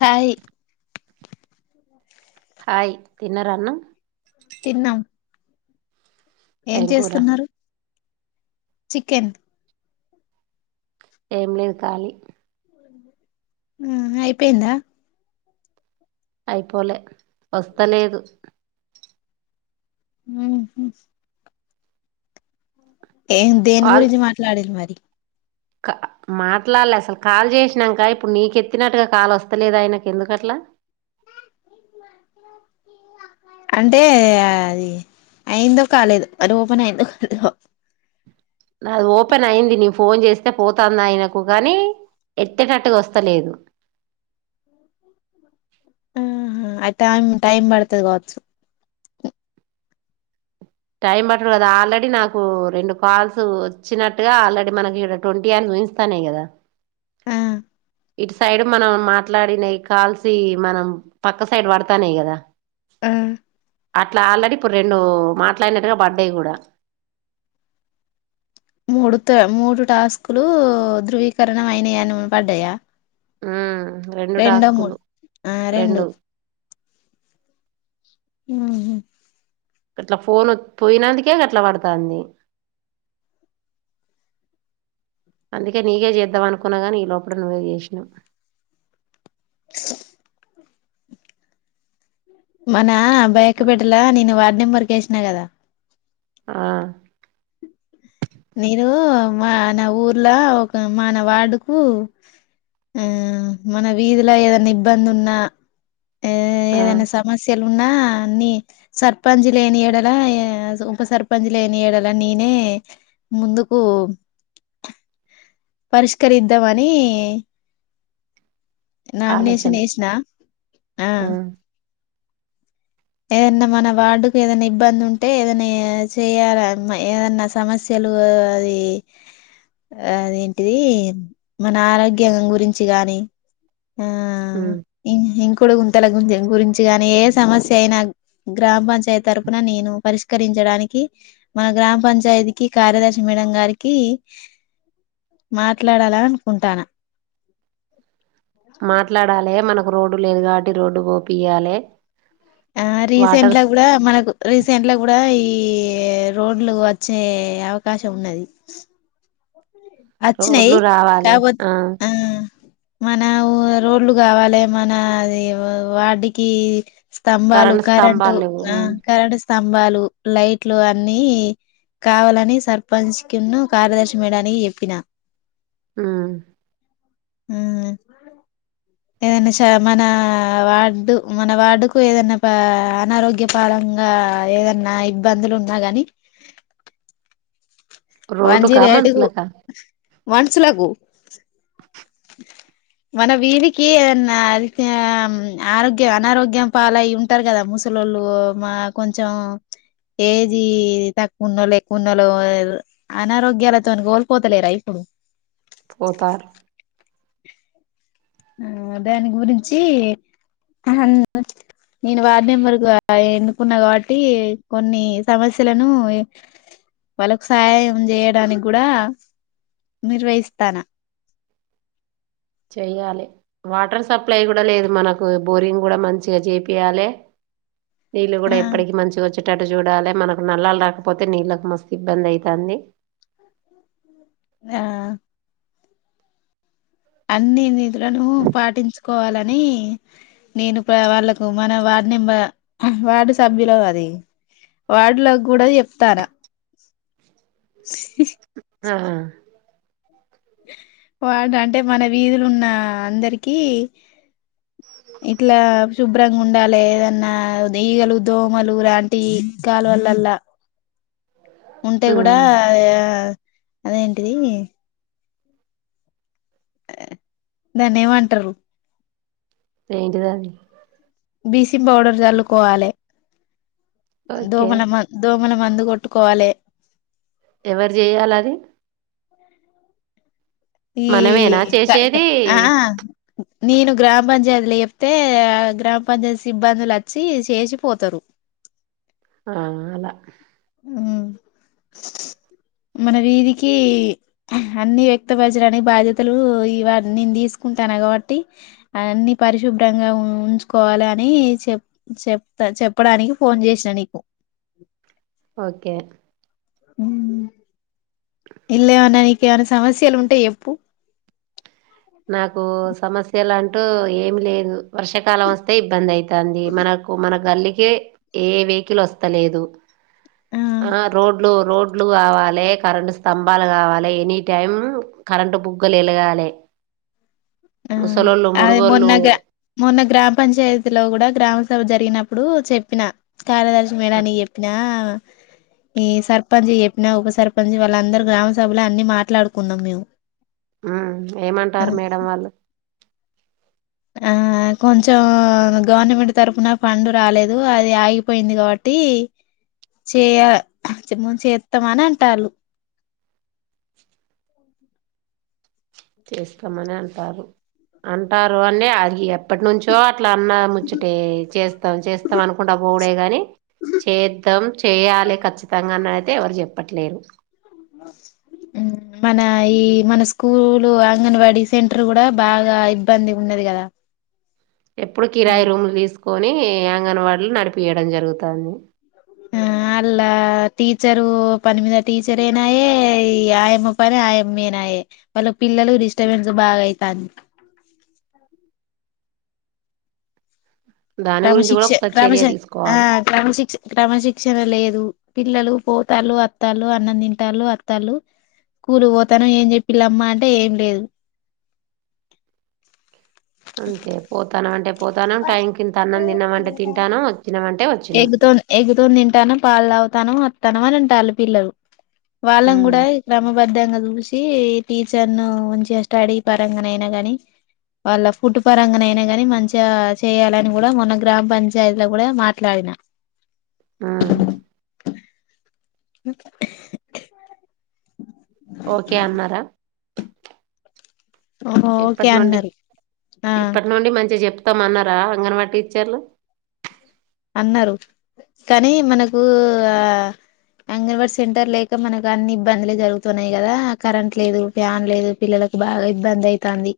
Hi hi తిన్నరాన్నం తిన్నం ఏం చేస్తున్నారు చికెన్ ఏం లేదు కాలి ఆ అయిపోయిందా అయిపోలే వస్తలేదు హ ఏ దేని కాల్ గురించి మాట్లాడేది మరి మాట్లాడలే అసలు కాల్ చేసినాక ఇప్పుడు నీకెత్తినట్టుగా కాల్ వస్తలేద ఆయనకు ఎందుకట్లా అంటే అది అయిందో కాలేదు అది ఓపెన్ అయిందో కాలేదు నా ఓపెన్ అయింది నీ ఫోన్ చేస్తే పోతాంది ఆయనకు కానీ ఎత్తటట్టుగా వస్తలేదు ఆ అ టైమ్ టైం పడుతుది కావచ్చు టైం పట్టడు కదా ఆల్రెడీ నాకు రెండు కాల్స్ వచ్చినట్టుగా ఆల్రెడీ మనకి ఇక్కడ ట్వంటీ అవర్స్ ఊహస్తానే కదా ఆ ఇటు సైడ్ మనం మాట్లాడినయి కాల్సి మనం పక్క సైడ్ పడతానేయి కదా ఆ అట్లా ఆల్రెడీ ఇప్పుడు రెండు మాట అట్లాయినట్టుగా బర్డే కూడా మూడు త మూడు టాస్కులు ధృవీకరణ అయినాయని పడ్డాయా ఆ రెండో మూడు ఆ రెండు ఆ అట్లా ఫోన్ పోయినందుకే అట్లా పడుతుంది అందుకే నీకే చేద్దాం అనుకున్నా కానీ ఈ లోపల నువ్వే చేసినావు మన ఆ బయక్బడలా నను వా [unintelligible] వరకు వేసినా కదా ఆ నను మా నా ఊర్లా ఒక మన వార్డుకు ఆ మన వీధిలో ఏదైనా ఇబ్బంది ఉన్నా ఆ ఏదైనా సమస్య ఉన్నా నీ సర్పంచ్ లేని ఏడల ఉప సర్పంచ్ లేని ఏడల నేనే ముందుకు పరిష్కరిద్దామని నమినషన్ ఆలోచన ఇష్ిన ఆ ఏదన్నా మన వార్డుకు ఏదైనా ఇబ్బంది ఉంటే ఏదైనా చేయాలా ఏదన్నా సమస్యలు అది అది ది మన ఆరోగ్యంగం గురించి గాని ఆ ఉమ్ ఇంకా కొడు గుంతల గు గురించిగాని ఏ సమస్య అయినా గ్రామ పంచాయతీ తరపుున నేను పరిష్కరించడానికి మన గ్రామ పంచాయతీకి కార్యదర్శి మేడం గారికి మాట్లాడాల అనుకుంటాను మాట్లాడాలి మనకు రోడ్డు లేదు కాబట్టి రోడ్డు పోపియ్యాలి ఆ రీసెంట్ లా కూడా మనకు రీసెంట్ గా కూడా ఈ రోడ్లు వచ్చే అవకాశం ఉన్నది అచ్చ న రోడ్లు కా రావాలి బ ఆ మనఊ రోడ్లు కావాలి మనది వాటికి స్తంభాలు కరెంట్ కరెంటు స్తంభాలు లేవు ఆ ఉమ్ కరెంట్ స్తంభాలు లైట్లు అన్ని కావాలని సర్పంచ్ కును కార్యదర్శి మేడానికి జెప్ ప్పిన ఆ ఉమ్ ఏదనా శ మన వార్డు మన వార్డుకు ఏదైనా అనారోగ్య పరంగా ఏదన్నా ఇబ్బందులు ఉన్నా గని వన్ రోడ్డుకా జీరో ఏటు కు మనుషులకా మన్స్లాకు మన వీదికి ఏదన్న తె ఆరోగ్యం అనారోగ్యం పాల అ ఉంటారు కదా ముసలళ్ళు మా కొంచెం ఏజీ తక్కువ ఉన్న ఎక్కువ ఉన్నళ అనారోగ్యాలతో కోల్పోతలేరా ఇప్పుడు పోతారు. ఆ దాని గురించి ఆహా నేను వార్డు నెంబర్గా ఎన్నుకున్నా కాబట్టి కొన్ని సమస్యలను వాళ్ళకు సాయం చేయడానికి గూడా నిర్వహిస్తాను చేయ్యాలి వాటర్ సప్లై గూడా లేదు మనకు బోరింగ్ గూడా మంచిగా జెపియాలె నీలు ఆ గూడా ఎప్పటికి మంచిగొచ్చె ఇటు అటు జూడాలి మనకు నల్లాలు రాకపోతే నీళ్ళలకు మస్తు ఇబ్బంది ఐతంది ఆ అన్ని నిధులను పాటించుకోవాలని నేను ప వాళ్ళకు మన వార్డు నెంబర్ వార్డు సభ్యులు అది వార్డులో కూడా ఎప్తాన ఆ వాడు అంటే మన వీధులు ఉన్న అందరికి ఇట్లా శుభ్రంగా ఉండాలె అదన్నా ఈగల దోమలు లాంటి కాలువల్లా ఉంటే కూడా ఉమ్ అదేంటిది దాన్ని ఏమంటారు ఏంటి దాది బీసిం పౌడర్ జల్లుకోవాలె ఓకే దోమల మం దో మనం మందు కొట్టుకోవాలి ఎవరు జేయాలది ఈ మనమేనా కాద్ కా చేసేది ఆ నేను గ్రామ పంచాయతీలు చెప్తే గ్రామ పంచాయతీ సిబ్బందులు అచ్చి చేసిపోతారు ఆ అలా ఉ మన వీధికి అన్ని వ్యక్తపరచడానికి బాధ్యతలు ఇ నేను తీసుకుంటాను కాబట్టి అన్ని పరిశుభ్రంగా ఉంచుకోవాలి అని చెప్ చెప్తా చెప్పడానికి ఫోన్ చేసినా నీకు ఓకే ఉమ్ ఇల్లేమన్నానికిమైనా సమస్యలు ఉంటె ఎప్పు నాకు సమస్యలు అంటూ ఏం లేదు వర్షాకాలం వస్తే ఇబ్బంది ఐతంది మనకు మన గల్లి ఎ ఏ వెహికల్ ఒస్త లేదు ఆ రోడ్లు రోడ్లు గావాలె కరెంటు స్తంభాలు గావాలె ఎనీ టైం కరెంటు బుగ్గలు ఎలగాలి ఆ ముసలోళ్ళు అది మొన్న ముడుగోళ్ళు గ మొన్న గ్రామ పంచాయతీలో కూడా గ్రామ సభ జర్ తినప్పుడు చెప్పిన కార్యదర్శనం ఆ, అయినని చెప్పినా ఈ సర్పంచ్ చెప్పినా ఉప సర్పంచ్ వాళ్ళందరు గ్రామ సభలో అన్ని మాట్లాడుకున్నాం మేము. ఉ ఆ ఏమంటారు మేడం వాళ్ళు ఆ కొంచెం గవర్నమెంట్ తరఫున ఫండ్ రాలేదు. అది ఆగిపోయింది కాబట్టి చేయ చేస్తామని అంటారు. చేస్తామని అంటారు అంటారు అంటే అది ఎప్పటి నుంచో అట్లా అన్న ముచ్చట చేస్తాం చేస్తాం అనుకుంటా బోడే గాని చేద్దాం చేయ్యాలి ఖచ్చితంగా అని అయితే ఎవరు చెప్పట్లేరు. మన ఈ మన స్కూలు అంగన్వాడీ సెంటర్ కూడా బాగా ఇబ్బంది ఉన్నది కదా. ఎప్పుడు కిరాయి రూములు తీసుకు కొని అంగన్వాడీలు నడిపియడం జరుగుతుంది. ఆ అళ్లా టీచరు పని మీద టీచర్ అయినాయే ఈ ఆయమ్మ పని ఆయమ్మ అయినాయే, వాళ్ళు పిల్లలు డిస్టర్బెన్స్ బాగాయితాంది. దాని గురించి కూడా క్రమశిక్ష ఒకసారి క్రమశ చర్య ఆ తీసుకోవాలి క్రమశిక్ష క్రమశిక్షణ లేదు పిల్లలు పోతారు వత్తాలు అన్నం తింటాలు అత్తళ్ళ స్కూల్ పోతాను ఏం చెప్పిలమ్మా అంటే ఏం లేదు. అంతే పోతాను అంటే పోతాను టైం కింత అన్నం తినమంటే తింటాను వచ్చినామంటే వచ్చిన ఎగ్తో ఎగ్తో ను తింటాను పా అలా అవుతాను అతాను అని అంటారు. పిల్లలు వాళ్ళం ఉమ్ కూడా క్రమబద్ధంగా చూసి టీచర్ ను ఉంచి స్టడీ పరంగానయినా గాని వాళ్ళ ఫుడ్ పరంగా అయినా గాని మంచి చేయాలని కూడా మొన్న గ్రామ పంచాయతీ లో కూడా మట్ లాయినా ఆ ఆ ఓకే అన్నారా ఆ ఓకే ఇప్పటి నుండి అన్నారు ఆ స్తాం అన్నారా అంగన్వాడి టీచర్లు అన్నారు కానీ మనకు ఆ అంగన్వాడి సెంటర్ లేక మనకు అన్ని ఇబ్బందులే జరుగుతున్నాయి. కదా కరెంట్ లేదు ఫ్యాన్ లేదు పిల్లలకు బాగా ఇబ్బంది అయితంది.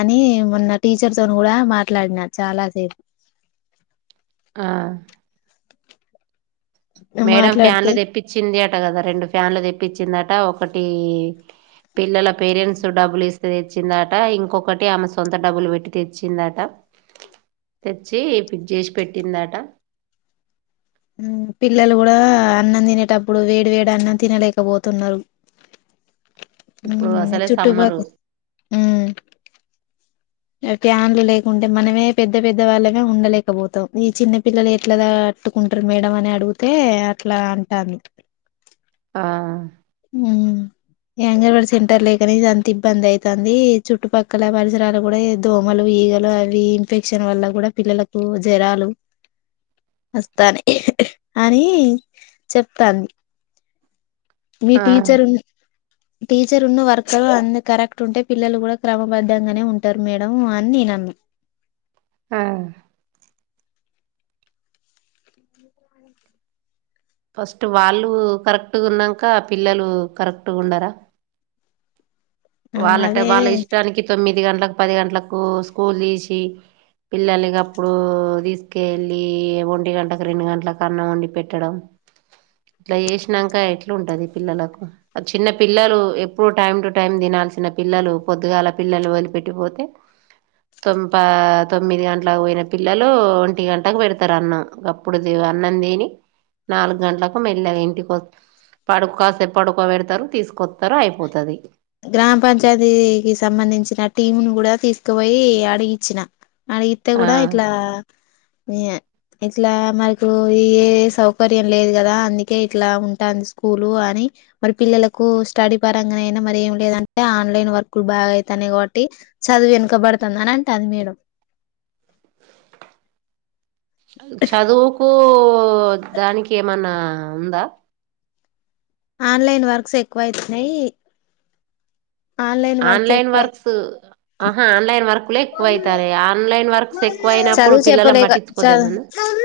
అని మొన్న టీచర్తో కూడా మాట్లాడిన చాలాసేపు. ఆ మేడం మాట్లాడితే ఫ్యాన్లు తెప్పించింది అ కదా రెండు ఫ్యాన్లు తెప్పించిందట. ఒకటి పిల్లల పేరెంట్స్ డబ్బులు ఇస్తే తెచ్చిందట. ఇంకొకటి ఆమె సొంత డబ్బులు పెట్టి తెచ్చిందట. తెచ్చి ఫిక్ చేసి పెట్టిందట. పిల్లలు కూడా అన్నం తినేటప్పుడు వేడి వేడి అన్నం తినలేకపోతున్నారు. ఇప్పుడు ఉమ్ అసలే సమ్మరు చుట్టపక్క ఊ ప్యాన్లు లేకుంటే మనమే పెద్ద పెద్ద వాళ్ళమే ఉండలేకపోతాం. ఈ చిన్న పిల్లలు ఎట్ల త ట్టుకుంటారు మేడం అని అడిగితే అట్లా అంటాంది. ఆ యాంగర్ బడ్ సెంటర్ లేకనే ఇది అంత ఇబ్బంది అవుతుంది చుట్టుపక్కల పరిసరాలు కూడా దోమలు, ఈగలు అవి ఇన్ఫెక్షన్ వల్ల కూడా పిల్లలకు జరాలు వస్తాను అని చెప్తాంది. మీ ఆ టీచర్ టీచర్ ఉన్న వర్కఅన్నీ కరెక్ట్ ఉంటే పిల్లలు కూడా క్రమబద్ధంగానే ఉంటారు మేడం అని నేన అన్నా ఆ ఫస్ట్ వాళ్ళు కరెక్ట్ గున్నాక పిల్లలు కరెక్ట్గా ఉన్నారా అన్నా వాళ్ళంటే అదే వాళ్ళ ఇష్టానికి తొమ్మిది గంటలకు పది గంటలకు స్కూల్ తీసి పిల్లల అప్పుడు తీసుక వెళ్ళి ఒంటి గంటలకు రెండు గంట అన్న వండి పెట్టడం ఇట్లా చేసినక ఎట్లాంటది పిల్లలకు చిన్న పిల్లలు ఎప్పుడు టైమ్ టు టైమ్ తినల్సిన పిల్లలు పొద్దుగాల పిల్లలు వదిలిపెట్టిపోతే తొం తొమ్మిది గంటలకు పోయిన పిల్లలు ఒంటి గంటకు పెడతారు అన్నం అప్పుడు అన్నం తిని నాలుగు గంటలకు మెల్లిగా ఇంటికిస్త పడు కాస్తేపు పడుకోబెడతారు తీసుకొస్తారు అయిపోతుంది గ్రామ పంచాయతీకి సంబంధించిన టీంను కూడా తీసుకుపోయి అడిగిచ్చిన అడిగితే ఆ కూడా ఇట్లా ఇట్లా మనకు ఏ సౌకర్యం లేదు కదా అందుకే ఇట్లా ఉంటుంది స్కూలు అని మరి పిల్లలకు స్టడీ పరంగానయినా మరి ఏం లేదంటే ఆన్లైన్ వర్కులు బాగా అయితాయి కాబట్టి చదువు వెనుకబడుతుంది అని అంటాంది మేడం చదువుకు ఇ దానికి ఏమన్నా ఉందా ఆన్లైన్ వర్క్స్ ఎక్కువ అవుతున్నాయి ఆన్లైన్ అయి వర్క్స్ ఆహా ఆన్లైన్ వర్క్లే ఎక్కువ అవుతారు ఆన్లైన్ వర్క్స్ ఎక్కువ అయినప్పుడు చదువు పిల్లలు చెప్పలేక చదు పట్టించుకోదామన్న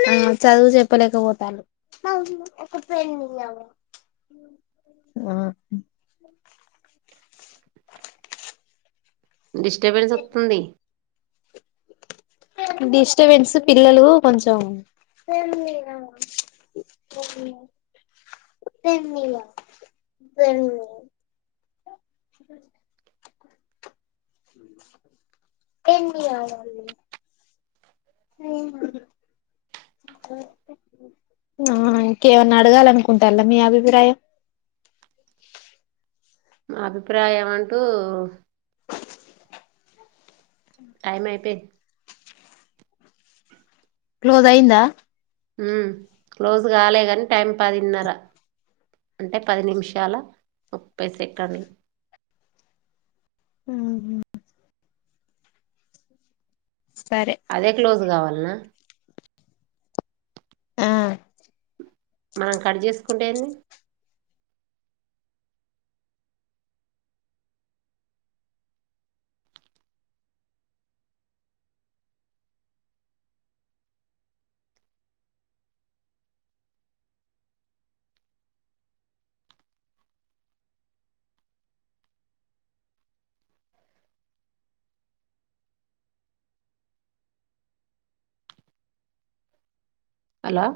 ఆ చదువు చెప్పలేకపోతాండ్రు ఆ డిస్టర్బెన్స్ వస్తుంది డిస్టబెన్స్ పిల్లలు కొంచం ఆ ఇంకేమన్నా అడగాలనుకుంటలా మీ అభిప్రాయం మా అభిప్రాయం ఏమంటూ టైమయిపోయింది క్లోజ్ అయందా మ్ క్లోజ్ కాలే కానీ టైం పదిన్నర అంటే పది నిమిషాలు ముప్పై సెకండ్ సరే సరే అదే క్లోజ్ కావాలి ఆ ఆ మనం కట్ చేసుకుంటే ఏంది హలో